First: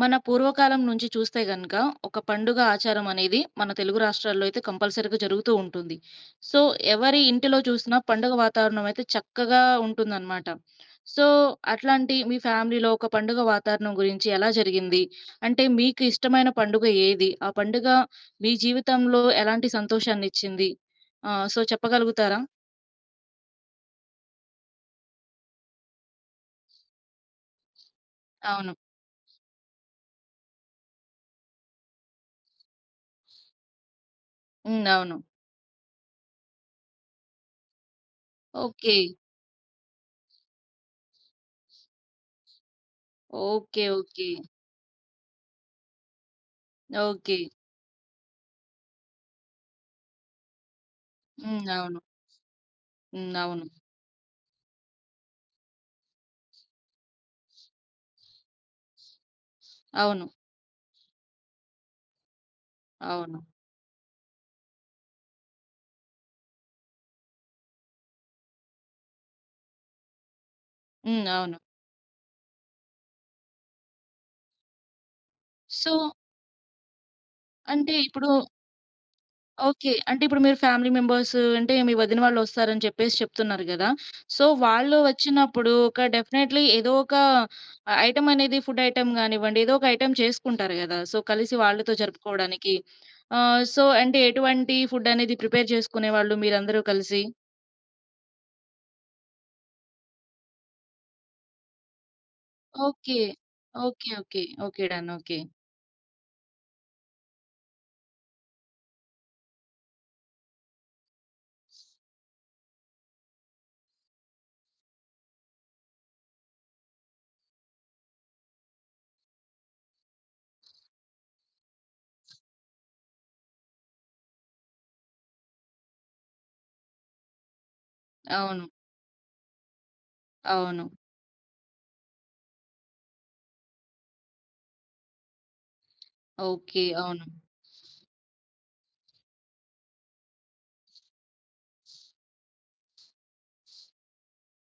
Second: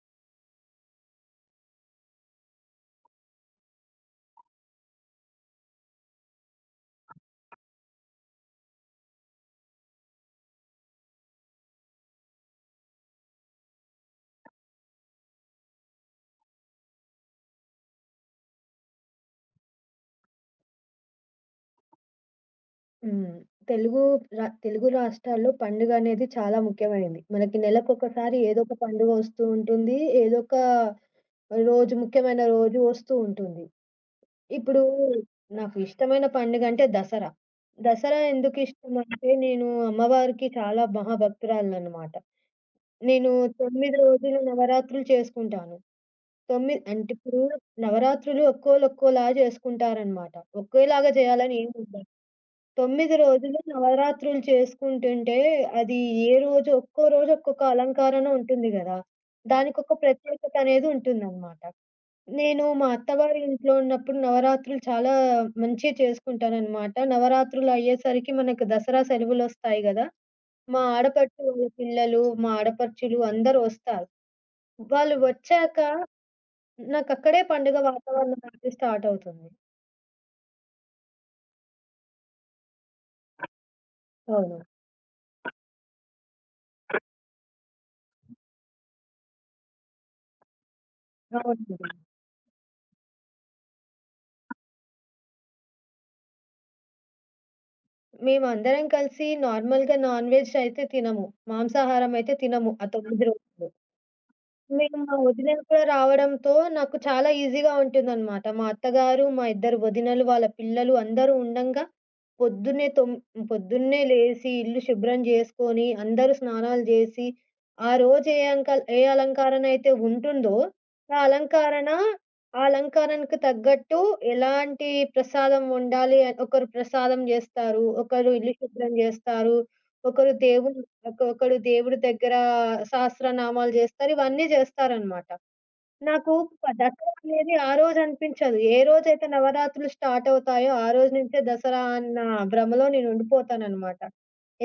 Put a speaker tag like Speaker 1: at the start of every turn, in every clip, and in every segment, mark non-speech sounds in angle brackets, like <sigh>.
Speaker 1: మన పూర్వకాలం నుంచి చూస్తే గనక ఒక పండుగ ఆచారం అనేది మన తెలుగు రాష్ట్రాల్లో అయితే కంపల్సరీగా జరుగుతూ ఉంటుంది. సో, ఎవరి ఇంటిలో చూసినా పండుగ వాతావరణం అయితే చక్కగా ఉంటుందనమాట. సో, అట్లాంటి మీ ఫ్యామిలీలో ఒక పండుగ వాతావరణం గురించి ఎలా జరిగింది? అంటే మీకు ఇష్టమైన పండుగ ఏది? ఆ పండుగ మీ జీవితంలో ఎలాంటి సంతోషాన్నిచ్చింది? సో, చెప్పగలుగుతారా?
Speaker 2: హ్మ్. తెలుగు తెలుగు రాష్ట్రాల్లో పండుగనేది చాలా ముఖ్యమైనది. మనకి నెలకొకసారి ఏదో
Speaker 1: అవును.
Speaker 2: ఒక పండుగ వస్తూ ఉంటుంది. ఏదో ఒక రోజు ముఖ్యమైన రోజు వస్తూ ఉంటుంది. ఇప్పుడు
Speaker 1: హ్మ్. అవును.
Speaker 2: నాకు ఇష్టమైన పండుగంటే దసరా. దసరా
Speaker 1: ఓకే.
Speaker 2: ఎందుకిష్టమంటే నేను అమ్మవారికి చాలా మహాభక్తురాలిననమాట. నేను
Speaker 1: ఓకే.
Speaker 2: 9
Speaker 1: ఓకే.
Speaker 2: రోజులు నవరాత్రులు చేసుకుంటాను. తొమ్మి అంటే
Speaker 1: ఓకే.
Speaker 2: ఇప్పుడు నవరాత్రులు ఒక్కోళ్ళు ఒక్కోలా చేసుకుంటారనమాట. ఒకేలాగా చేయాలని
Speaker 1: హ్మ్. అవును.
Speaker 2: ఏముండదు. 9
Speaker 1: హ్మ్.
Speaker 2: రోజులు
Speaker 1: అవును.
Speaker 2: నవరాత్రులు చేసుకుంటుంటే అది ఏ రోజు ఒక్కో రోజు ఒక్కొక్క అలంకరణ ఉంటుంది గదా! దానికొక
Speaker 1: అవును.
Speaker 2: ప్రత్యేకత అనేది ఉంటుందనమాట. నేను మా
Speaker 1: అవును.
Speaker 2: అత్తవారి ఇంట్లో ఉన్నప్పుడు నవరాత్రులు చాలా మంచిగా చేసుకుంటాననమాట. నవరాత్రులు అయ్యేసరికి మనకు దసరా సెలవులొస్తాయి గదా! మా
Speaker 1: హ్మ్.
Speaker 2: ఆడపడుచు
Speaker 1: అవును.
Speaker 2: వాళ్ళ పిల్లలు, మా ఆడపడుచులు అందరూ ఒస్తారు. వాళ్ళు వచ్చాక
Speaker 1: సో,
Speaker 2: నాకక్కడే పండుగ
Speaker 1: అంటే ఇప్పుడు
Speaker 2: వాతావరణం అనేది స్టార్ట్ అవుతుంది.
Speaker 1: ఓకే. అంటే ఇప్పుడు మీరు ఫ్యామిలీ మెంబర్స్ అంటే మీ వదిన వాళ్ళొస్తారని చెప్పేసి చెప్తున్నారు గదా! సో,
Speaker 2: అవును.
Speaker 1: వాళ్ళు వచ్చినప్పుడు ఒక డెఫినైట్‌లీ ఏదో ఒక ఐటెమ్ అనేది ఫుడ్ ఐటెమ్ గానివ్వండి, ఏదో ఒక ఐటెమ్ చేసుకుంటారు గదా! సో, కలిసి
Speaker 2: అవునండి.
Speaker 1: వాళ్ళతో జరుపుకోవడానికి. సో, అంటే ఎటువంటి ఫుడ్ అనేది ప్రిపేర్ చేసుకునేవాళ్ళు మీరందరూ కలిసి?
Speaker 2: మేమందరం కలిసి నార్మల్‌గా నాన్ వెజ్ అయితే తినము. మాంసాహారం అయితే తినము ఆ
Speaker 1: ఓకే.
Speaker 2: 9 రోజులు.
Speaker 1: ఓకే. ఓకే. ఓకే.
Speaker 2: నేను
Speaker 1: డన్.
Speaker 2: మా
Speaker 1: ఓకే.
Speaker 2: వదినలు కూడా రావడంతో నాకు చాలా ఈజీగా ఉంటుందనమాట. మా అత్తగారు, మా ఇద్దరు వదినలు, వాళ్ళ పిల్లలు అందరూ ఉండంగా పొద్దున్నే తొమ్ పొద్దున్నే లేసి ఇల్లు శుభ్రం జేసుకొని, అందరూ స్నానాలు జేసి, ఆ రోజు ఏ అంకల్ ఏ అలంకారణ అయితే ఉంటుందో, ఆ అలంకారణ ఆ అలంకారణకు తగ్గట్టు ఎలాంటి ప్రసాదం వండాలి, ఒకరు ప్రసాదం జేస్తారు, ఒకరు ఇల్లు
Speaker 1: అవును.
Speaker 2: శుభ్రం జేస్తారు, ఒకరు దేవుని
Speaker 1: అవును.
Speaker 2: ఒక్కొక్కడు దేవుడి దగ్గర సహస్రనామాలు జేస్తారు. ఇవన్నీ జేస్తారనమాట. నాకు
Speaker 1: ఓకే.
Speaker 2: దసరా
Speaker 1: అవును.
Speaker 2: అనేది ఆ రోజు అనిపించదు. ఏ రోజైతే నవరాత్రులు స్టార్ట్ అవుతాయో, ఆ రోజు నుంచే దసరా అన్న భ్రమలో నేను ఉండిపోతాననమాట.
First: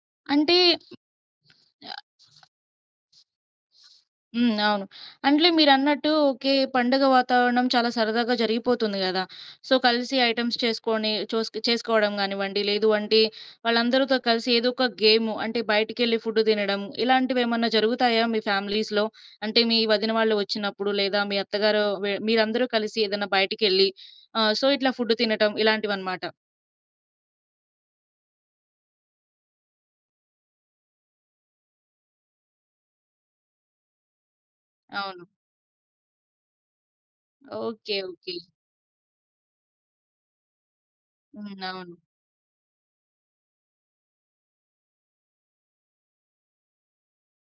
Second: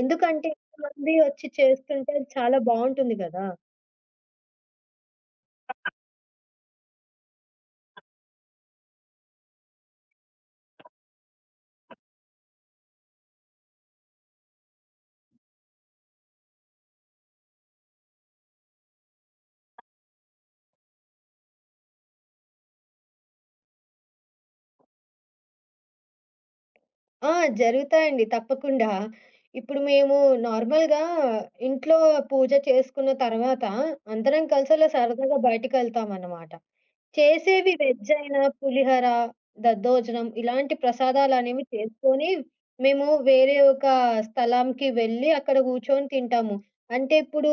Speaker 2: ఎందుకంటే
Speaker 1: అంటే
Speaker 2: ఇంతమంది ఒచ్చి చేస్తుంటే అది చాలా బావుంటుంది గదా!
Speaker 1: హ్మ్. అవును. అంటే మీరన్నట్టు ఓకే. పండుగ వాతావరణం చాలా సరదాగా జరిగిపోతుంది గదా! సో, కలిసి ఐటెమ్స్ చేసుకొని చేసుకోవడం గానివ్వండి, లేదు అంటే వాళ్ళందరితో కలిసి ఏదో ఒక గేము అంటే బయటికెళ్ళి ఫుడ్ తినడం ఇలాంటివేమన్నా జరుగుతాయా మీ ఫ్యామిలీస్‌లో? అంటే మీ వదిన వాళ్ళు వచ్చినప్పుడు లేదా మీ అత్తగారు మీరందరూ కలిసి ఏదైనా బయటికెళ్ళి సో, ఇట్లా ఫుడ్ తినటం ఇలాంటివన్నమాట.
Speaker 2: ఆ! జరుగుతాయండి తప్పకుండా. ఇప్పుడు మేము నార్మల్‌గా ఇంట్లో పూజ చేసుకున్న తర్వాత అందరం కలిసి అలా
Speaker 1: అవును.
Speaker 2: సరదాగా బయటికెళ్తామనమాట. చేసేవి
Speaker 1: ఓకే.
Speaker 2: Veg
Speaker 1: okay.
Speaker 2: అయినా, పులిహోర, దద్దోజనం ఇలాంటి
Speaker 1: హ్మ్.
Speaker 2: ప్రసాదాలనేవి
Speaker 1: అవును.
Speaker 2: చేసుకొని, మేము వేరే ఒక స్థలంకి వెళ్ళి అక్కడ కూర్చొని తింటాము. అంటే ఇప్పుడు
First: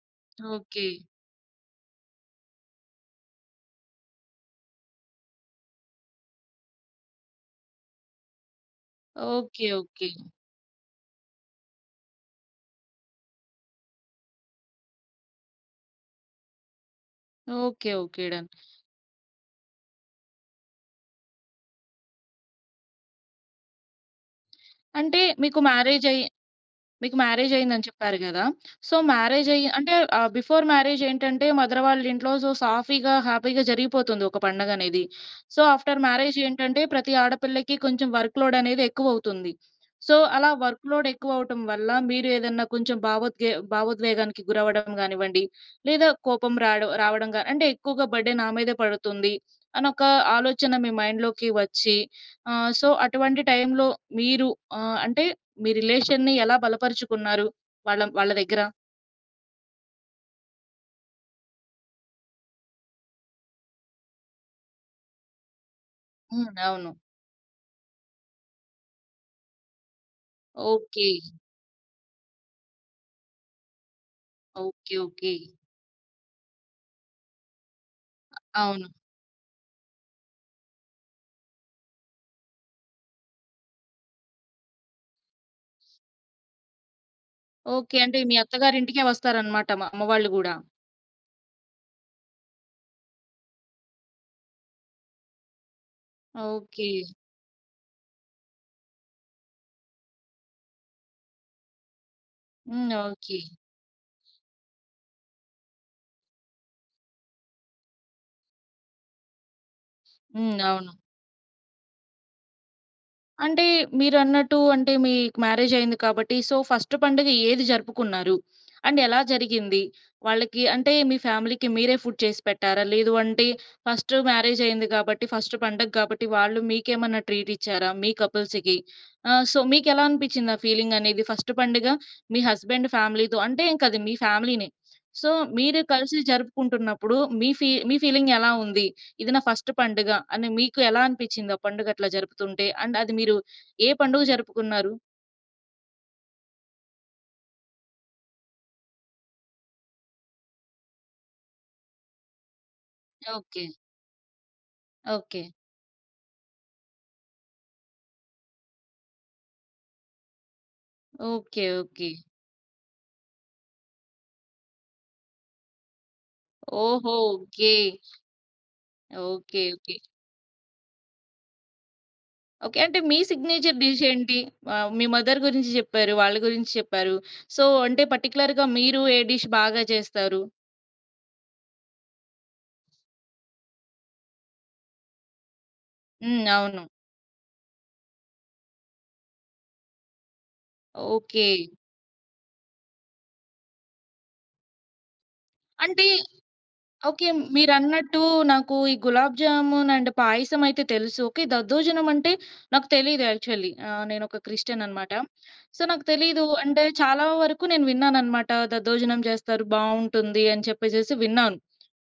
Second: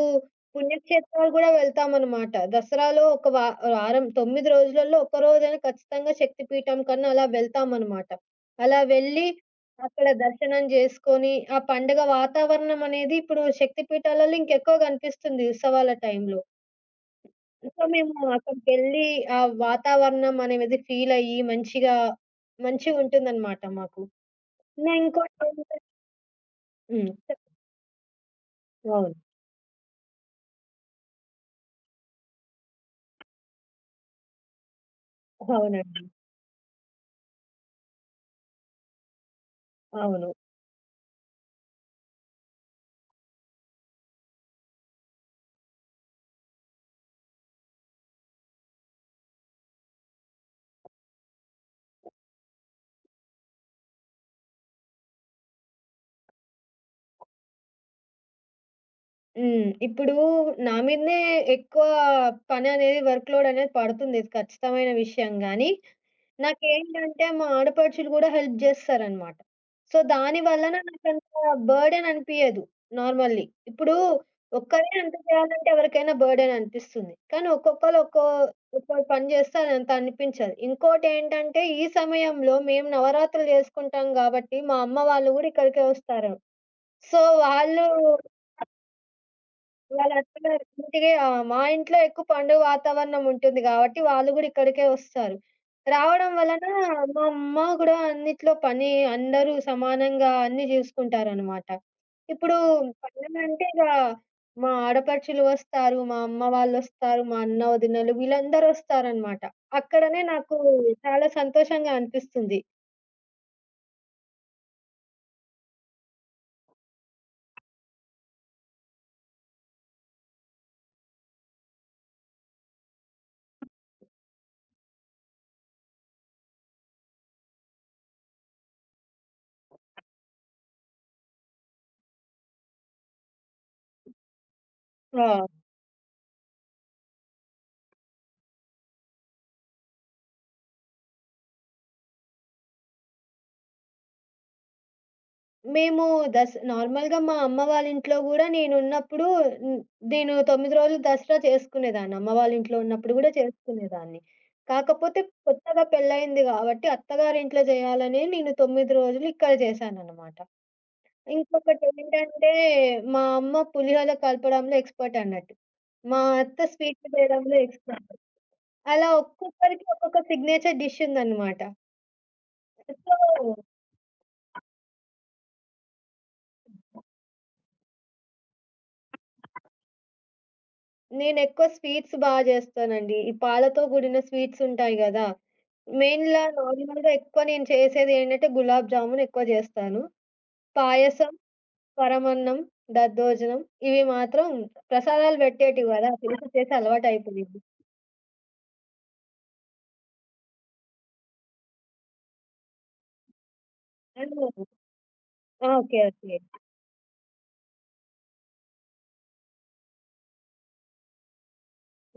Speaker 1: ఓకే.
Speaker 2: పుణ్యక్షేత్రాలు గూడా వెళ్తామనమాట. దసరాలో ఒక వా వారం 9 రోజులలో ఒక్క రోజైనా ఖచ్చితంగా శక్తిపీఠం కన్నా అలా వెళ్తామనమాట. అలా వెళ్ళి
Speaker 1: ఓకే.
Speaker 2: అక్కడ
Speaker 1: ఓకే.
Speaker 2: దర్శనం జేసుకొని, ఆ పండుగ వాతావరణం అనేది ఇప్పుడు శక్తిపీఠాలలో ఇంకెక్కువ గనిపిస్తుంది ఉత్సవాల టైంలో. So,
Speaker 1: okay.
Speaker 2: మేము
Speaker 1: ఓకే. డన్.
Speaker 2: అక్కడికెళ్ళి ఆ వాతావరణం అనేది ఫీలయ్యి మంచిగా మంచిగుంటుందనమాట మాకు. నా
Speaker 1: అంటే
Speaker 2: ఇంకోటి
Speaker 1: మీకు
Speaker 2: ఏంటంటే
Speaker 1: మ్యారేజయి
Speaker 2: హ్మ్.
Speaker 1: మీకు మ్యారేజ్ అయిందని చెప్పారు గదా! సో,
Speaker 2: అవును.
Speaker 1: మ్యారేజ్ అయ్యి అంటే బిఫోర్ మ్యారేజ్ ఏంటంటే మదర్ వాళ్ళ ఇంట్లో సో, సాఫీగా, హ్యాపీగా జరిగిపోతుంది ఒక పండగనేది. సో, ఆఫ్టర్
Speaker 2: అవునండి.
Speaker 1: మ్యారేజ్ ఏంటంటే ప్రతి ఆడపిల్లకి కొంచెం వర్క్ లోడ్ అనేది ఎక్కువవుతుంది. సో,
Speaker 2: అవును.
Speaker 1: అలా వర్క్ లోడ్ ఎక్కువవ్వటం వల్ల మీరు ఏదన్నా కొంచెం భావోద్వేగానికి గురవ్వడం గానివ్వండి, లేదా కోపం రావడం గా అంటే ఎక్కువగా బర్డెన్ నా మీదే పడుతుంది అనొక ఆలోచన మీ మైండ్‌లోకి వచ్చి సో, అటువంటి టైంలో మీరు అంటే మీ రిలేషన్‌ని ఎలా బలపరుచుకున్నారు? వాళ్ళ వాళ్ళ దగ్గర?
Speaker 2: హ్మ్. ఇప్పుడు నా మీదనే ఎక్కువ పననేది వర్క్ లోడ్ అనేది పడుతుంది. ఇది ఖచ్చితమైన విషయం గానీ,
Speaker 1: హ్మ్. అవును.
Speaker 2: నాకేంటంటే మా ఆడపడుచులు గూడా హెల్ప్ జేస్తారనమాట. సో, దాని వలన
Speaker 1: ఓకే.
Speaker 2: నాకంత బర్డెన్ అనిపియదు నార్మల్లీ. ఇప్పుడు ఒక్కరే
Speaker 1: ఓకే.
Speaker 2: అంత
Speaker 1: ఓకే.
Speaker 2: చేయాలంటే ఎవరికైనా బర్డెన్ అనిపిస్తుంది. కానీ ఒక్కొక్కళ్ళు ఒక్కో
Speaker 1: అవును.
Speaker 2: ఒక్కో పని జేస్తే అదంత అనిపించదు. ఇంకోటేంటంటే ఈ సమయంలో మేము నవరాత్రులు జేసుకుంటాం గాబట్టి, మా అమ్మ వాళ్ళు గూడా ఇక్కడికే వస్తారు. సో, వాళ్ళు
Speaker 1: ఓకే. అంటే మీ అత్తగారింటికే వస్తారనమాట. మా అమ్మ వాళ్ళు గూడా.
Speaker 2: వాళ్ళందరూ ఇంటికి ఆ! మా ఇంట్లో ఎక్కువ పండుగ వాతావరణం ఉంటుంది గాబట్టి, వాళ్ళు గూడా ఇక్కడికే వస్తారు. రావడం వలన
Speaker 1: ఓకే.
Speaker 2: మా అమ్మ గూడా అన్నిట్లో పని అందరూ సమానంగా అన్నీ జూసుకుంటారనమాట. ఇప్పుడు
Speaker 1: హ్మ్. ఓకే.
Speaker 2: పండగంటే ఇగ మా ఆడపడుచులు వస్తారు, మా అమ్మ వాళ్ళొస్తారు, మా అన్న, వదినలు వీళ్ళందరూ వస్తారనమాట. అక్కడనే నాకు
Speaker 1: హ్మ్. అవును.
Speaker 2: చాలా సంతోషంగా అనిపిస్తుంది.
Speaker 1: అంటే మీరన్నట్టు అంటే మీకు మ్యారేజ్ అయింది కాబట్టి సో ఫస్ట్ పండుగ ఏది జరుపుకున్నారు? అండ్ ఎలా జరిగింది? వాళ్ళకి అంటే మీ ఫ్యామిలీకి మీరే ఫుడ్ చేసి పెట్టారా? లేదు అంటే ఫస్ట్ మ్యారేజ్ అయింది కాబట్టి ఫస్ట్ పండగ కాబట్టి వాళ్ళు మీకేమన్నా ట్రీట్ ఇచ్చారా? మీ కపుల్స్‌కి. సో మీకెలా అనిపించింది ఆ ఫీలింగ్ అనేది? ఫస్ట్ పండుగ మీ హస్బెండ్ ఫ్యామిలీతో అంటే ఇంక అది మీ ఫ్యామిలీనే. సో
Speaker 2: ఆ!
Speaker 1: మీరు కలిసి జరుపుకుంటున్నప్పుడు మీ ఫీలింగ్ ఎలా ఉంది? ఇది నా ఫస్ట్ పండుగ అని మీకు ఎలా అనిపిచ్చింది ఆ పండుగ అట్లా జరుపుతుంటే? అండ్ అది మీరు ఏ పండుగ జరుపుకున్నారు?
Speaker 2: మేము నార్మల్‌గా మా అమ్మ వాళ్ళ ఇంట్లో గూడా నేనున్నప్పుడు హ్మ్, నేను 9 రోజులు దసరా చేసుకునేదాన్ని. అమ్మ వాళ్ళ ఇంట్లో ఉన్నప్పుడు గూడా
Speaker 1: ఓకే.
Speaker 2: చేసుకునేదాన్ని. కాకపోతే
Speaker 1: ఓకే.
Speaker 2: కొత్తగా పెళ్లయింది గాబట్టి అత్తగారింట్లో జేయాలనే నేను 9 రోజులు ఇక్కడ జేశాననమాట.
Speaker 1: ఓకే. ఓకే.
Speaker 2: ఇంకొకటేంటంటే మా అమ్మ పులిహోర కలపడంలో ఎక్స్‌పర్ట్ అన్నట్టు. మా అత్త స్వీట్లు
Speaker 1: ఓహో!
Speaker 2: జేయడంలో
Speaker 1: ఓకే.
Speaker 2: ఎక్స్‌పర్ట్. అలా
Speaker 1: ఓకే.
Speaker 2: ఒక్కొక్కరికి
Speaker 1: ఓకే.
Speaker 2: ఒక్కొక్క సిగ్నేచర్ డిష్ ఉందనమాట.
Speaker 1: ఓకే. అంటే మీ
Speaker 2: సో
Speaker 1: సిగ్నేచర్ డిష్ ఏంటి? మీ మదర్ గురించి చెప్పారు. వాళ్ళ గురించి చెప్పారు. సో, అంటే పర్టిక్యులర్‌గా మీరు ఏ డిష్ బాగా చేస్తారు?
Speaker 2: నేనెక్కువ స్వీట్స్ జేస్తానండి. ఈ పాలతో కూడిన స్వీట్స్ ఉంటాయి గదా! మెయిన్‌లా
Speaker 1: హ్మ్. అవును.
Speaker 2: నార్మల్‌గా ఎక్కువ నేను చేసేదేంటంటే గులాబ్ జామున్ ఎక్కువ జేస్తాను. పాయసం,
Speaker 1: ఓకే.
Speaker 2: పరమన్నం, దద్దోజనం ఇవి మాత్రం ప్రసాదాలు పెట్టేటివి
Speaker 1: అంటే
Speaker 2: గదా! చేసి చేసి
Speaker 1: ఓకే.
Speaker 2: అలవాటయిపోయింది.
Speaker 1: మీరన్నట్టు నాకు ఈ గులాబ్ జామున్ అండ్ పాయసం అయితే తెలుసు. ఓకే. దద్దోజనం అంటే నాకు తెలీదు యాక్చువల్లీ.
Speaker 2: ఆ!
Speaker 1: నేనొక క్రిస్టియన్ అన్నమాట. So,
Speaker 2: okay.
Speaker 1: నాకు
Speaker 2: ఓకే.
Speaker 1: తెలీదు. అంటే చాలా వరకు నేను విన్నానన్నమాట. దద్దోజనం చేస్తారు బావుంటుంది అని చెప్పేసేసి విన్నాను.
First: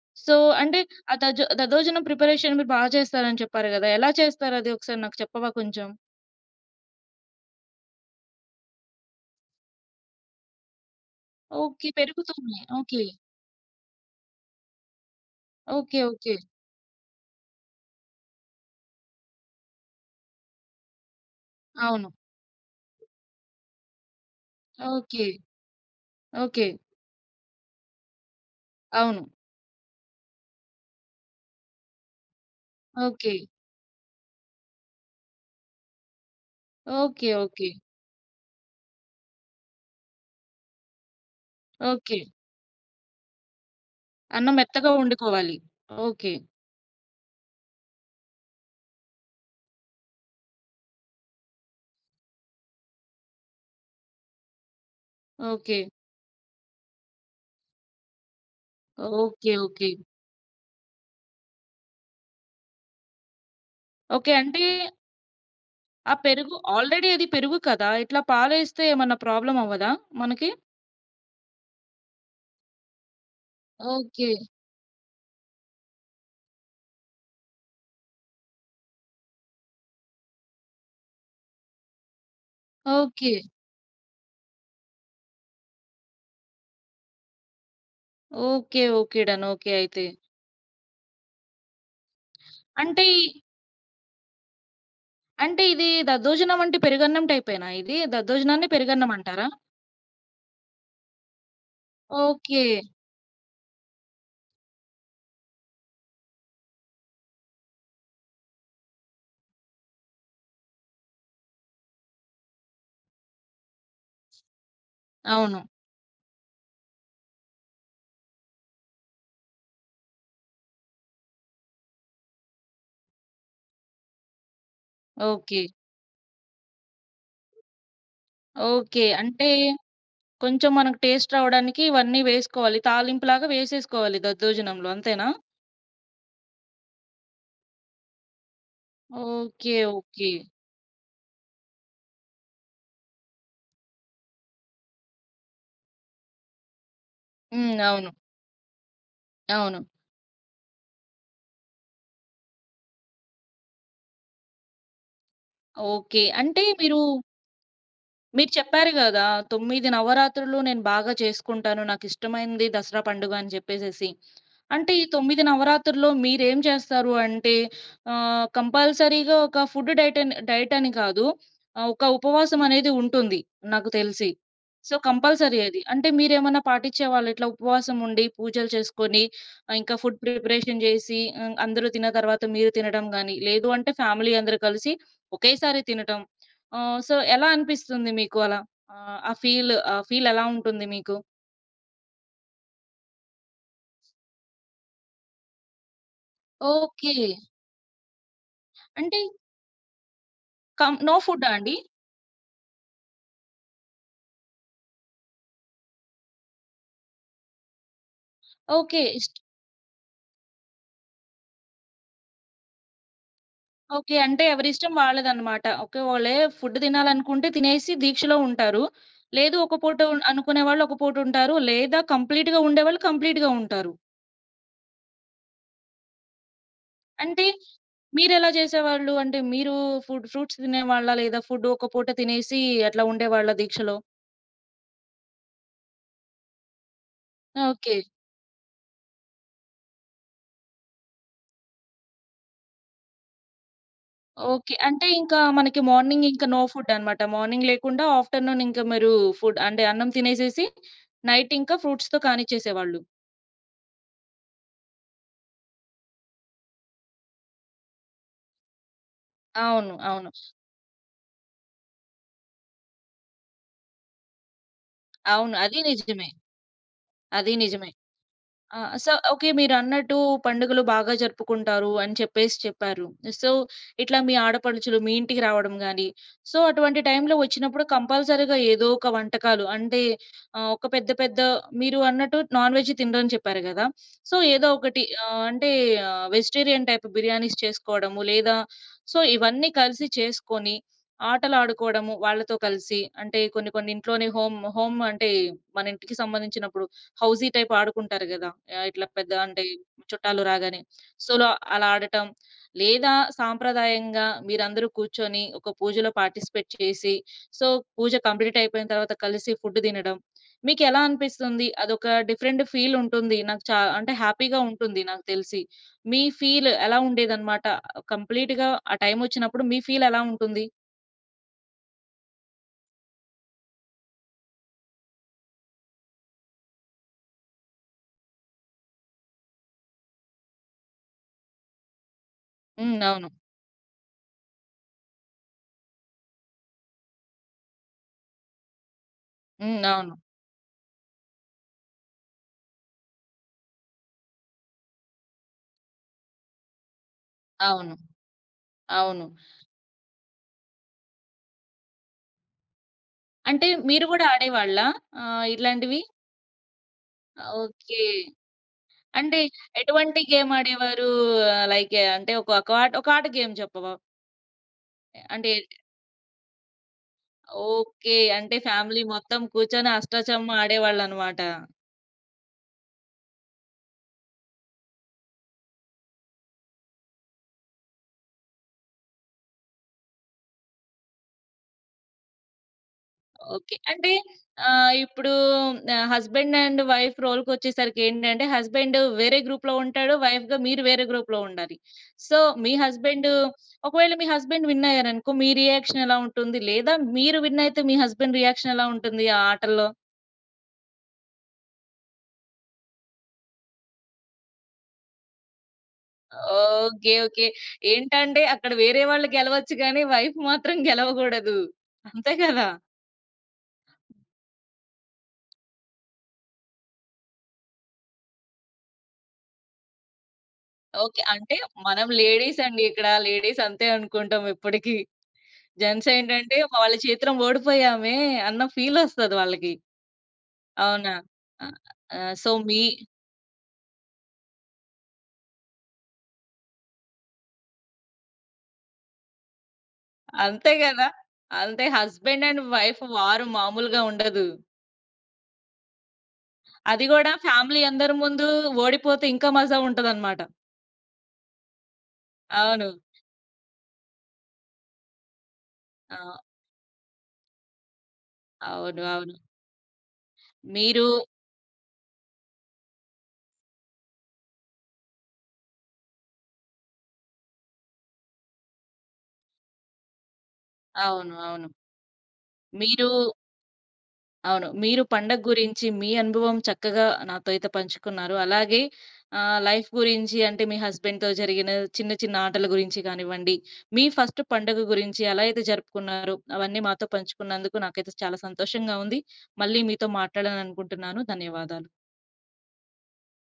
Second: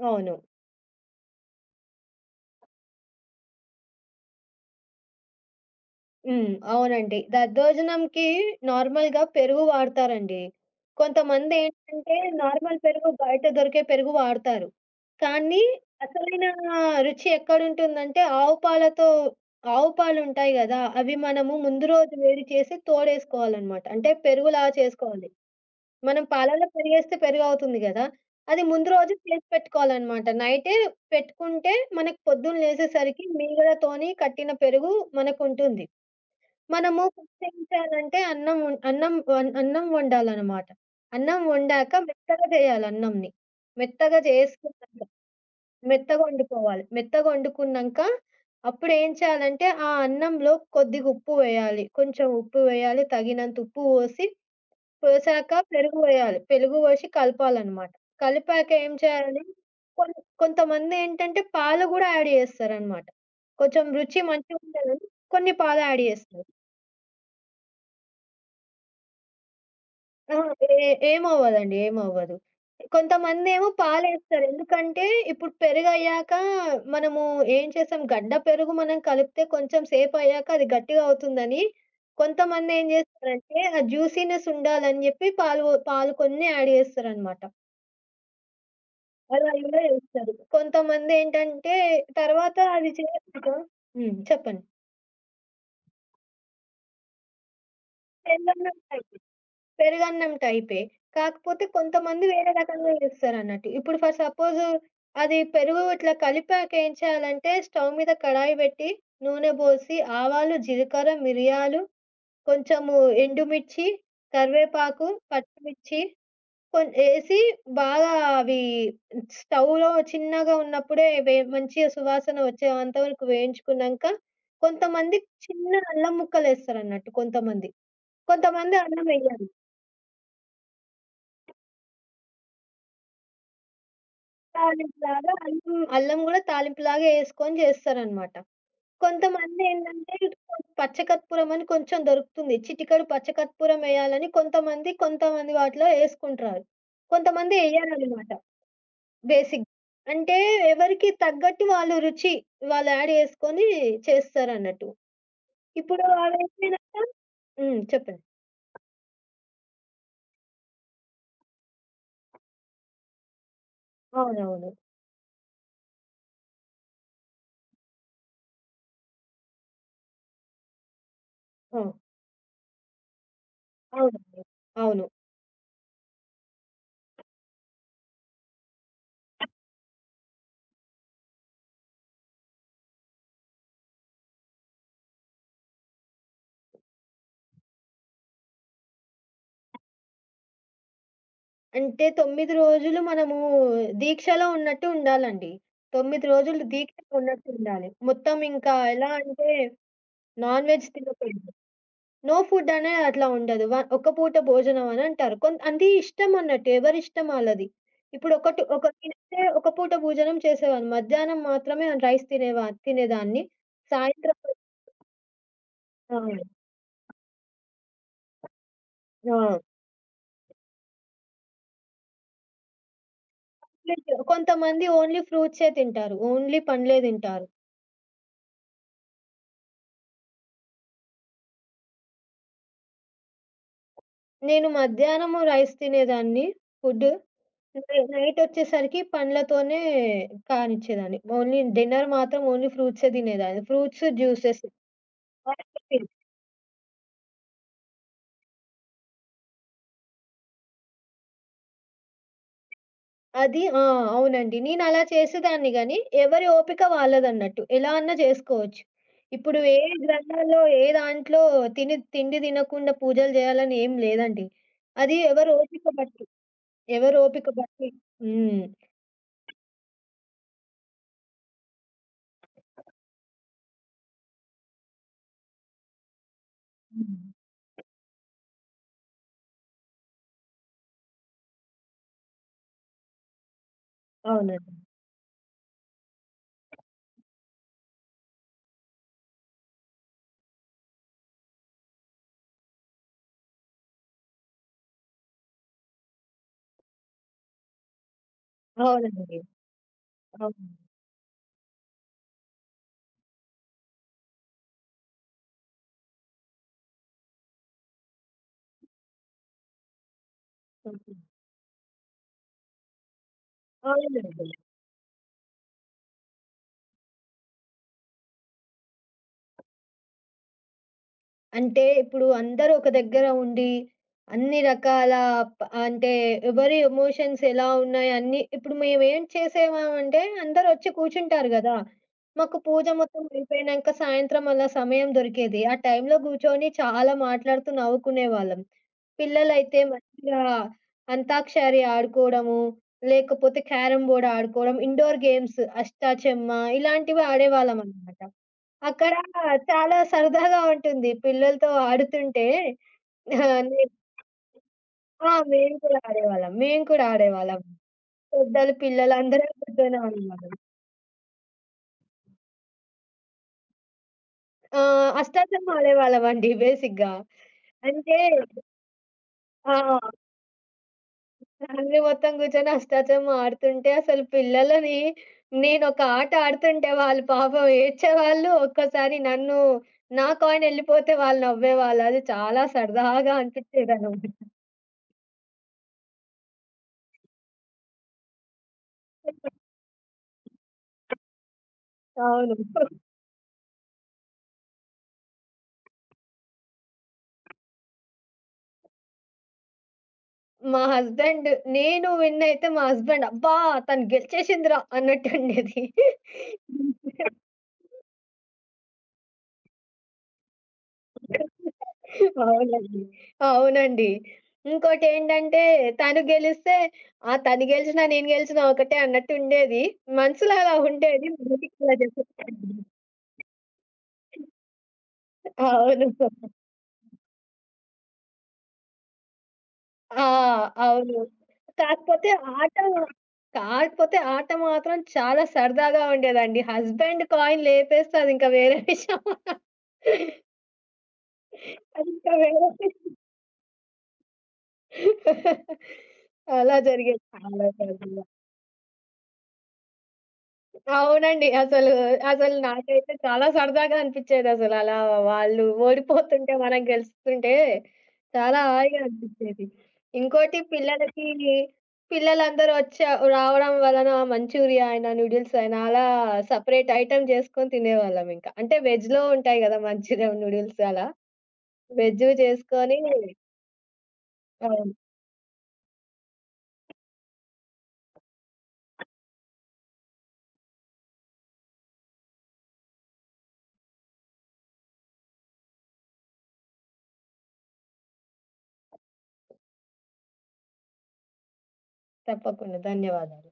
Speaker 2: అవును.
Speaker 1: సో, అంటే ఆ దద్దోజనం ప్రిపరేషన్ మీరు బాగా చేస్తారని చెప్పారు గదా! ఎలా చేస్తారు అది ఒకసారి నాకు చెప్పవా కొంచెం?
Speaker 2: హ్మ్. అవునండి. దద్దోజనంకి నార్మల్‌గా పెరుగు వాడతారండి.
Speaker 1: ఓకే.
Speaker 2: కొంతమందేంటంటే
Speaker 1: పెరుగుతోనే.
Speaker 2: Normal
Speaker 1: okay.
Speaker 2: పెరుగు బయట దొరికే పెరుగు వాడతారు. కానీ
Speaker 1: ఓకే. ఓకే.
Speaker 2: అసలైన రుచి ఎక్కడుంటుందంటే ఆవు పాలుంటాయి గదా! అవి మనము ముందు
Speaker 1: అవును.
Speaker 2: రోజు వేడి చేసి తోడేసుకోవాలనమాట. అంటే పెరుగులా
Speaker 1: ఓకే.
Speaker 2: చేసుకోవాలి. మనం
Speaker 1: ఓకే.
Speaker 2: పాలల్లో పెరిగేస్తే పెరుగవుతుంది గదా! అది ముందు రోజు
Speaker 1: అవును.
Speaker 2: చేసి పెట్టుకోవాలనమాట. నైటే పెట్టుకుంటే మనకు పొద్దున్న లేసేసరికి
Speaker 1: ఓకే.
Speaker 2: మీగడతోని కట్టిన పెరుగు మనకుంటుంది. మనము
Speaker 1: ఓకే.
Speaker 2: ఫస్ట్ ఏం
Speaker 1: ఓకే.
Speaker 2: చేయాలంటే అన్నం వండాలనమాట. అన్నం వండాక
Speaker 1: ఓకే.
Speaker 2: మెత్తగా జేయాలి అన్నంని. మెత్తగా
Speaker 1: అన్నం మెత్తగా
Speaker 2: జేసుకున్నాక
Speaker 1: వండుకోవాలి.
Speaker 2: మెత్తగా
Speaker 1: ఓకే.
Speaker 2: వండుకోవాలి. మెత్తగా వండుకున్నంక అప్పుడేం చేయాలంటే, ఆ అన్నంలో కొద్దిగా ఉప్పు వేయాలి. కొంచెం ఉప్పు వేయాలి. తగినంత ఉప్పు పోసి, పోసాక
Speaker 1: ఓకే.
Speaker 2: పెరుగు వేయాలి. పెరుగు పోసి కలపాలనమాట. కలిపాక ఏం చేయాలి,
Speaker 1: ఓకే. ఓకే.
Speaker 2: కొన్ కొంతమందేంటంటే పాలు గూడా యాడ్ జేస్తారనమాట. కొంచెం రుచి
Speaker 1: ఓకే. అంటే
Speaker 2: మంచిగుండాలని కొన్ని పాలు యాడ్
Speaker 1: ఆ
Speaker 2: జేస్తారు.
Speaker 1: పెరుగు ఆల్రెడీ అది పెరుగు కదా! ఇట్లా పాలేస్తే ఏమన్నా ప్రాబ్లమ్ అవ్వదా
Speaker 2: ఆ!
Speaker 1: మనకి?
Speaker 2: ఏ ఏమవ్వదండి. ఏమవ్వదు. కొంతమందేమో
Speaker 1: ఓకే.
Speaker 2: పాలేస్తారు. ఎందుకంటే ఇప్పుడు పెరుగయ్యాక మనము ఏం చేస్తాం గడ్డ పెరుగు మనం కలిపితే కొంచెం సేపయ్యాక అది గట్టిగా అవుతుందని కొంతమందేం
Speaker 1: ఓకే.
Speaker 2: జేస్తారంటే ఆ జ్యూసీనెస్ ఉండాలని జెప్పి పాలు కొన్ని యాడ్ జేస్తారనమాట.
Speaker 1: ఓకే. ఓకే. డన్.
Speaker 2: అలా
Speaker 1: ఓకే
Speaker 2: గూడా
Speaker 1: అయితే.
Speaker 2: జేస్తారు. కొంతమందేంటంటే తర్వాత అది
Speaker 1: అంటే ఈ
Speaker 2: చేశాక హ్మ్. చెప్పండి.
Speaker 1: అంటే ఇది దద్దోజనం అంటే పెరుగన్నం టైపేనా ఇది? దద్దోజనాన్ని
Speaker 2: తెల్లన్నం
Speaker 1: పెరుగన్నం
Speaker 2: టైప్.
Speaker 1: అంటారా?
Speaker 2: పెరుగన్నం టైపే. కాకపోతే కొంతమంది వేరే
Speaker 1: ఓకే.
Speaker 2: రకంగా చేస్తారన్నట్టు. ఇప్పుడు ఫర్ సపోజ్ అది పెరుగు ఇట్లా కలిపాక ఏం చేయాలంటే స్టవ్ మీద కడాయి పెట్టి, నూనె పోసి, ఆవాలు, జీలకర్ర, మిరియాలు, కొంచెము ఎండుమిర్చి, కరివేపాకు,
Speaker 1: అవును.
Speaker 2: పచ్చిమిర్చి ఏసి బాగా అవి స్టవ్‌లో చిన్నగా ఉన్నప్పుడే మంచిగా సువాసన వచ్చేంత వరకు వేయించుకున్నాంక, కొంతమంది
Speaker 1: ఓకే.
Speaker 2: చిన్న అల్లం ముక్కలేస్తారన్నట్టు కొంతమంది. కొంతమంది
Speaker 1: ఓకే.
Speaker 2: అల్లం
Speaker 1: అంటే
Speaker 2: వెయ్యరు.
Speaker 1: కొంచెం మనకు టేస్ట్ రావడానికి ఇవన్నీ వేసుకోవాలి. తాలింపులాగా వేసేసుకోవాలి దద్దోజనంలో అంతేనా?
Speaker 2: తాలింపులాగా అల్లం, అల్లం గూడా తాలింపులాగా యేసుకొని జేస్తారనమాట.
Speaker 1: ఓకే.
Speaker 2: కొంతమందేంటంటే
Speaker 1: ఓకే.
Speaker 2: పచ్చకర్పూరం అని కొంచెం దొరుకుతుంది. చిటికెడు పచ్చకర్పూరం యేయాలని కొంతమంది, కొంతమంది వాటిలో యేసుకుంటారు. కొంతమంది
Speaker 1: హ్మ్. అవును.
Speaker 2: యేయరనమాట బేసిక్.
Speaker 1: అవును.
Speaker 2: అంటే ఎవరికి తగ్గట్టు వాళ్ళు రుచి వాళ్ళు యాడ్ యేసుకొని చేస్తారన్నట్టు. ఇప్పుడు
Speaker 1: ఓకే. అంటే మీరు
Speaker 2: అవేంటిదంటే హ్మ్. చెప్పండి.
Speaker 1: మీరు చెప్పారు గదా! 9 నవరాత్రులు నేను బాగా చేసుకుంటాను. నాకిష్టమైంది దసరా పండుగ అని జెప్పేసేసి.
Speaker 2: అవునవును.
Speaker 1: అంటే ఈ 9 నవరాత్రుల్లో మీరేం చేస్తారు అంటే కంపల్సరీగా ఒక ఫుడ్ డైట్ అని డైట్ అని కాదు.
Speaker 2: ఆ!
Speaker 1: ఒక ఉపవాసం అనేది ఉంటుంది నాకు తెలిసి.
Speaker 2: అవునండి.
Speaker 1: సో,
Speaker 2: అవును.
Speaker 1: కంపల్సరీ అది. అంటే మీరేమన్నా పాటించేవాళ్ళా ఇట్లా ఉపవాసం ఉండి పూజలు చేసుకొని ఇంకా ఫుడ్ ప్రిపరేషన్ చేసి అందరూ తిన్న తర్వాత మీరు తినడం గాని, లేదు అంటే ఫ్యామిలీ అందరూ కలిసి ఒకేసారి తినటం. సో, ఎలా అనిపిస్తుంది మీకు అలా? ఆ ఫీల్ ఎలా ఉంటుంది మీకు?
Speaker 2: అంటే 9 రోజులు మనము దీక్షలో ఉన్నట్టు ఉండాలండి. 9 రోజులు దీక్షలో
Speaker 1: ఓకే.
Speaker 2: ఉన్నట్టు ఉండాలి. మొత్తం ఇంకా ఎలా
Speaker 1: అంటే
Speaker 2: అంటే నాన్ వెజ్
Speaker 1: కం నో ఫుడ్డా
Speaker 2: తినకూడదు.
Speaker 1: అండి?
Speaker 2: నో ఫుడ్ అనే అట్లా ఉండదు. ఒక్క పూట భోజనం అని అంటారు. కొంత అది ఇష్టం అన్నట్టు ఎవరిష్టం ఆళ్ళది. ఇప్పుడు ఒకటి ఒక
Speaker 1: ఓకే.
Speaker 2: నేనైతే ఒక పూట భోజనం చేసేవాడిని. మధ్యాహ్నం మాత్రమే రైస్ తినేదాన్ని.
Speaker 1: ఓకే.
Speaker 2: సాయంత్రం
Speaker 1: అంటే ఎవరిష్టం వాళ్ళదనమాట. ఓకే. వాళ్ళే
Speaker 2: ఆ!
Speaker 1: ఫుడ్ తినాలనుకుంటే తినేసి దీక్షలో ఉంటారు. లేదు
Speaker 2: ఆ!
Speaker 1: ఒక పూట అనుకునే వాళ్ళు ఒక పూట ఉంటారు. లేదా కంప్లీట్‌గా ఉండేవాళ్ళు కంప్లీట్‌గా ఉంటారు.
Speaker 2: కొంతమంది ఓన్లీ ఫ్రూట్సే తింటారు. ఓన్లీ పండ్లే
Speaker 1: అంటే
Speaker 2: తింటారు.
Speaker 1: మీరెలా చేసేవాళ్ళు? అంటే మీరు ఫుడ్ ఫ్రూట్స్ తినేవాళ్ళా? లేదా ఫుడ్ ఒక పూట తినేసి అట్లా ఉండేవాళ్ళా దీక్షలో?
Speaker 2: నేను మధ్యాహ్నము రైస్ తినేదాన్ని ఫుడ్.
Speaker 1: ఓకే.
Speaker 2: నైటొచ్చేసరికి పండ్లతోనే కానిచ్చేదాన్ని. ఓన్లీ డిన్నర్ మాత్రం ఓన్లీ ఫ్రూట్సే తినేదాన్ని. Fruits, juices.
Speaker 1: ఓకే. అంటే ఇంకా మనకి
Speaker 2: <unintelligible>
Speaker 1: మార్నింగ్ ఇంకా నో ఫుడ్ అనమాట. మార్నింగ్ లేకుండా ఆఫ్టర్‌నూన్ ఇంకా మీరు ఫుడ్ అంటే అన్నం తినేసేసి నైట్ ఇంకా ఫ్రూట్స్‌తో కానిచ్చేసేవాళ్ళు.
Speaker 2: అది ఆ! అవునండి. నేనలా చేసేదాన్ని గానీ, ఎవరి ఓపిక వాళ్ళదన్నట్టు. ఎలా అన్నా చేసుకోవచ్చు. ఇప్పుడు ఏ
Speaker 1: అవును. అవును.
Speaker 2: గ్రంథాల్లో, ఏ దాంట్లో తిండి తినకుండా పూజలు జేయాలని ఏం లేదండి. అది ఎవరి
Speaker 1: అవును. అది
Speaker 2: ఓపిక బట్టి.
Speaker 1: నిజమే.
Speaker 2: ఎవరి ఓపిక
Speaker 1: అది నిజమే.
Speaker 2: బట్టి. హ్మ్.
Speaker 1: ఆ! So, okay. మీరన్నట్టు పండుగలు బాగా జరుపుకుంటారు అని చెప్పేసి చెప్పారు. సో, ఇట్లా మీ ఆడపడుచులు మీ ఇంటికి రావడం గాని, సో, అటువంటి
Speaker 2: హ్మ్.
Speaker 1: టైంలో వచ్చినప్పుడు కంపల్సరీగా ఏదో ఒక వంటకాలు అంటే ఒక పెద్ద పెద్ద మీరు అన్నట్టు నాన్ వెజ్ తినరని చెప్పారు గదా! సో, ఏదో
Speaker 2: అవునండి.
Speaker 1: ఒకటి అంటే వెజిటేరియన్ టైప్ బిర్యానీస్ చేసుకోవడము లేదా సో, ఇవన్నీ కలిసి చేసుకొని ఆటలాడుకోవడము వాళ్ళతో కలిసి. అంటే కొన్ని కొన్ని ఇంట్లోనే హోమ్, హోమ్ అంటే మన ఇంటికి సంబంధించినప్పుడు హౌసీ టైప్ ఆడుకుంటారు గదా! ఇట్లా పెద్ద
Speaker 2: అవునండి.
Speaker 1: అంటే చుట్టాలు
Speaker 2: అవును.
Speaker 1: రాగానే. సో, లో అలా ఆడటం. లేదా సాంప్రదాయంగా మీరందరూ కూర్చొని ఒక పూజలో పార్టిసిపేట్ చేసి, సో, పూజ కంప్లీట్ అయిపోయిన తర్వాత కలిసి ఫుడ్ తినడం. మీకెలా అనిపిస్తుంది? అదొక డిఫరెంట్ ఫీల్ ఉంటుంది. నాకు చా అంటే
Speaker 2: అవునండి.
Speaker 1: హ్యాపీగా ఉంటుంది నాకు తెలిసి. మీ ఫీల్ ఎలా ఉండేదనమాట? కంప్లీట్‌గా ఆ టైమొచ్చినప్పుడు మీ ఫీల్ ఎలా ఉంటుంది?
Speaker 2: అంటే ఇప్పుడు అందరూ ఒక దగ్గర ఉండి, అన్ని రకాల ప అంటే ఎవరి ఎమోషన్స్ ఎలా ఉన్నాయి అన్నీ ఇప్పుడు మేమేం చేసేవామంటే అందరూ వచ్చి కూర్చుంటారు గదా! మాకు పూజ
Speaker 1: హ్మ్.
Speaker 2: మొత్తం
Speaker 1: అవును.
Speaker 2: అయిపోయినంక సాయంత్రం అలా సమయం దొరికేది. ఆ టైంలో గూర్చొని చాలా మాట్లాడుతూ నవ్వుకునేవాళ్ళం.
Speaker 1: హ్మ్.
Speaker 2: పిల్లలైతే
Speaker 1: అవును.
Speaker 2: మంచిగా అంతాక్షరి ఆడుకోవడము, లేకపోతే క్యారమ్ బోర్డ్ ఆడుకోవడం, ఇండోర్ గేమ్స్ అష్టాచెమ్మా ఇలాంటివి
Speaker 1: అవును.
Speaker 2: ఆడేవాళ్ళమనమాట. అక్కడ
Speaker 1: అవును.
Speaker 2: చాలా సరదాగా ఉంటుంది. పిల్లలతో ఆడుతుంటే ఆహ్,
Speaker 1: అంటే
Speaker 2: నేను
Speaker 1: మీరు గూడా ఆడేవాళ్ళా
Speaker 2: ఆ!
Speaker 1: ఇట్లాంటివి?
Speaker 2: మేము కూడా ఆడేవాళ్ళం.
Speaker 1: ఓకే.
Speaker 2: పెద్దలు, పిల్లలు
Speaker 1: అంటే
Speaker 2: అందరం కూర్చొని
Speaker 1: ఎటువంటి గేమ్
Speaker 2: ఆడేవాళ్ళం.
Speaker 1: ఆడేవారు? లైక్ అంటే ఒక ఒక ఆట ఒక ఆట గేమ్ చెప్పవా?
Speaker 2: ఆహ్,
Speaker 1: అంటే
Speaker 2: అష్టాచమ్మా ఆడేవాళ్ళమండి బేసిక్‌గా.
Speaker 1: ఓకే.
Speaker 2: అంటే
Speaker 1: అంటే ఫ్యామిలీ మొత్తం కూర్చొని
Speaker 2: ఆ!
Speaker 1: అష్టాచమ్మా ఆడేవాళ్ళనమాట.
Speaker 2: ఫ్యామిలీ మొత్తం కూర్చొని అష్టాచమ్మా ఆడుతుంటే అసలు పిల్లలని నేనొక ఆట ఆడుతుంటే వాళ్ళు పాపం ఏడ్చేవాళ్ళు. ఒక్కోసారి నన్ను నా కాయిన్ ఎళ్ళిపోతే వాళ్ళు నవ్వేవాళ్ళు. అది చాలా సరదాగా
Speaker 1: ఓకే. అంటే
Speaker 2: అనిపిచ్చేదనమాట.
Speaker 1: ఇప్పుడు హస్బెండ్ అండ్ వైఫ్ రోల్‌కొచ్చేసరికి ఏంటంటే హస్బెండ్ వేరే గ్రూప్‌లో ఉంటాడు. వైఫ్‌గా మీరు వేరే గ్రూప్‌లో ఉండాలి. సో,
Speaker 2: అవును.
Speaker 1: మీ హస్బెండ్ ఒకవేళ మీ హస్బెండ్ విన్ అయ్యారనుకో మీ రియాక్షన్ ఎలా ఉంటుంది? లేదా మీరు విన్ అయితే మీ హస్బెండ్ రియాక్షన్ ఎలా ఉంటుంది ఆ ఆటల్లో?
Speaker 2: మా హస్బెండ్ నేను విన్ అయితే మా హస్బెండ్ "అబ్బా! తను గెలిచేసిందిరా" అన్నట్టుండేది.
Speaker 1: ఓకే. ఓకే. ఏంటంటే అక్కడ వేరే వాళ్ళు గెలవచ్చు గానీ వైఫ్ మాత్రం గెలవగూడదు. అంతే గదా!
Speaker 2: అవునండి. అవునండి. ఇంకోటేంటంటే తను గెలిస్తే ఆ! తను గెలిచినా, నేను గెలిచినా ఒకటే అన్నట్టుండేది. మనసులో అలా
Speaker 1: ఓకే.
Speaker 2: ఉండేది.
Speaker 1: అంటే
Speaker 2: బయటికి ఇలా
Speaker 1: మనం లేడీస్
Speaker 2: చెప్పేదాన్ని.
Speaker 1: అండి ఇక్కడ. లేడీస్ అంతే అనుకుంటాం ఎప్పటికి.
Speaker 2: అవును.
Speaker 1: జెంట్స్ ఏంటంటే వాళ్ళ చేతిలో ఓడిపోయామే అన్న ఫీలొస్తది వాళ్ళకి.
Speaker 2: ఆ!
Speaker 1: అవునా?
Speaker 2: అవును.
Speaker 1: ఆ!
Speaker 2: కాకపోతే
Speaker 1: సో,
Speaker 2: ఆట
Speaker 1: మీ
Speaker 2: మాత్రం చాలా సరదాగా ఉండేదండి. హస్బెండ్ కాయిన్ లేపేస్తే అదింక వేరే విషయం.
Speaker 1: అంతే గదా! అంతే
Speaker 2: అది ఇంకా
Speaker 1: హస్బెండ్
Speaker 2: వేరే
Speaker 1: అండ్ వైఫ్ వారు మామూలుగా ఉండదు.
Speaker 2: <laughs> అలా
Speaker 1: అది
Speaker 2: జరిగేది.
Speaker 1: గూడా
Speaker 2: చాలా
Speaker 1: ఫ్యామిలీ అందరి
Speaker 2: సరదాగా.
Speaker 1: ముందు ఓడిపోతే ఇంకా మజా ఉంటదనమాట.
Speaker 2: అవునండి. అసలు
Speaker 1: అవును.
Speaker 2: నాకైతే చాలా సరదాగా అనిపిచ్చేదసలు. అలా వాళ్ళు
Speaker 1: ఆ!
Speaker 2: ఓడిపోతుంటే, మనం గెలుస్తుంటే చాలా హాయిగా
Speaker 1: అవును. అవును.
Speaker 2: అనిపిచ్చేది. ఇంకోటి
Speaker 1: మీరు
Speaker 2: పిల్లలకి పిల్లలందరూ వచ్చా రావడం వలన మంచూరియా అయినా, నూడిల్స్ అయినా అలా సెపరేట్ ఐటెమ్ చేసుకొని తినేవాళ్ళమింక. అంటే వెజ్‌లో ఉంటాయి గదా! మంచూరియా, నూడిల్స్ అలా.
Speaker 1: అవును. అవును.
Speaker 2: వెజ్‌వి చేసుకొని
Speaker 1: మీరు అవును.
Speaker 2: అవును.
Speaker 1: మీరు పండగ గురించి మీ అనుభవం చక్కగా నాతో అయితే పంచుకున్నారు. అలాగే లైఫ్ గురించి అంటే మీ హస్బెండ్‌తో జరిగిన చిన్న, చిన్న ఆటల గురించి కానివ్వండి, మీ ఫస్ట్ పండుగ గురించి ఎలా అయితే జరుపుకున్నారో అవన్నీ మాతో పంచుకున్నందుకు నాకైతే చాలా సంతోషంగా ఉంది. మళ్ళీ మీతో మాట్లాడాలనుకుంటున్నాను. ధన్యవాదాలు.
Speaker 2: తప్పకుండా. ధన్యవాదాలు.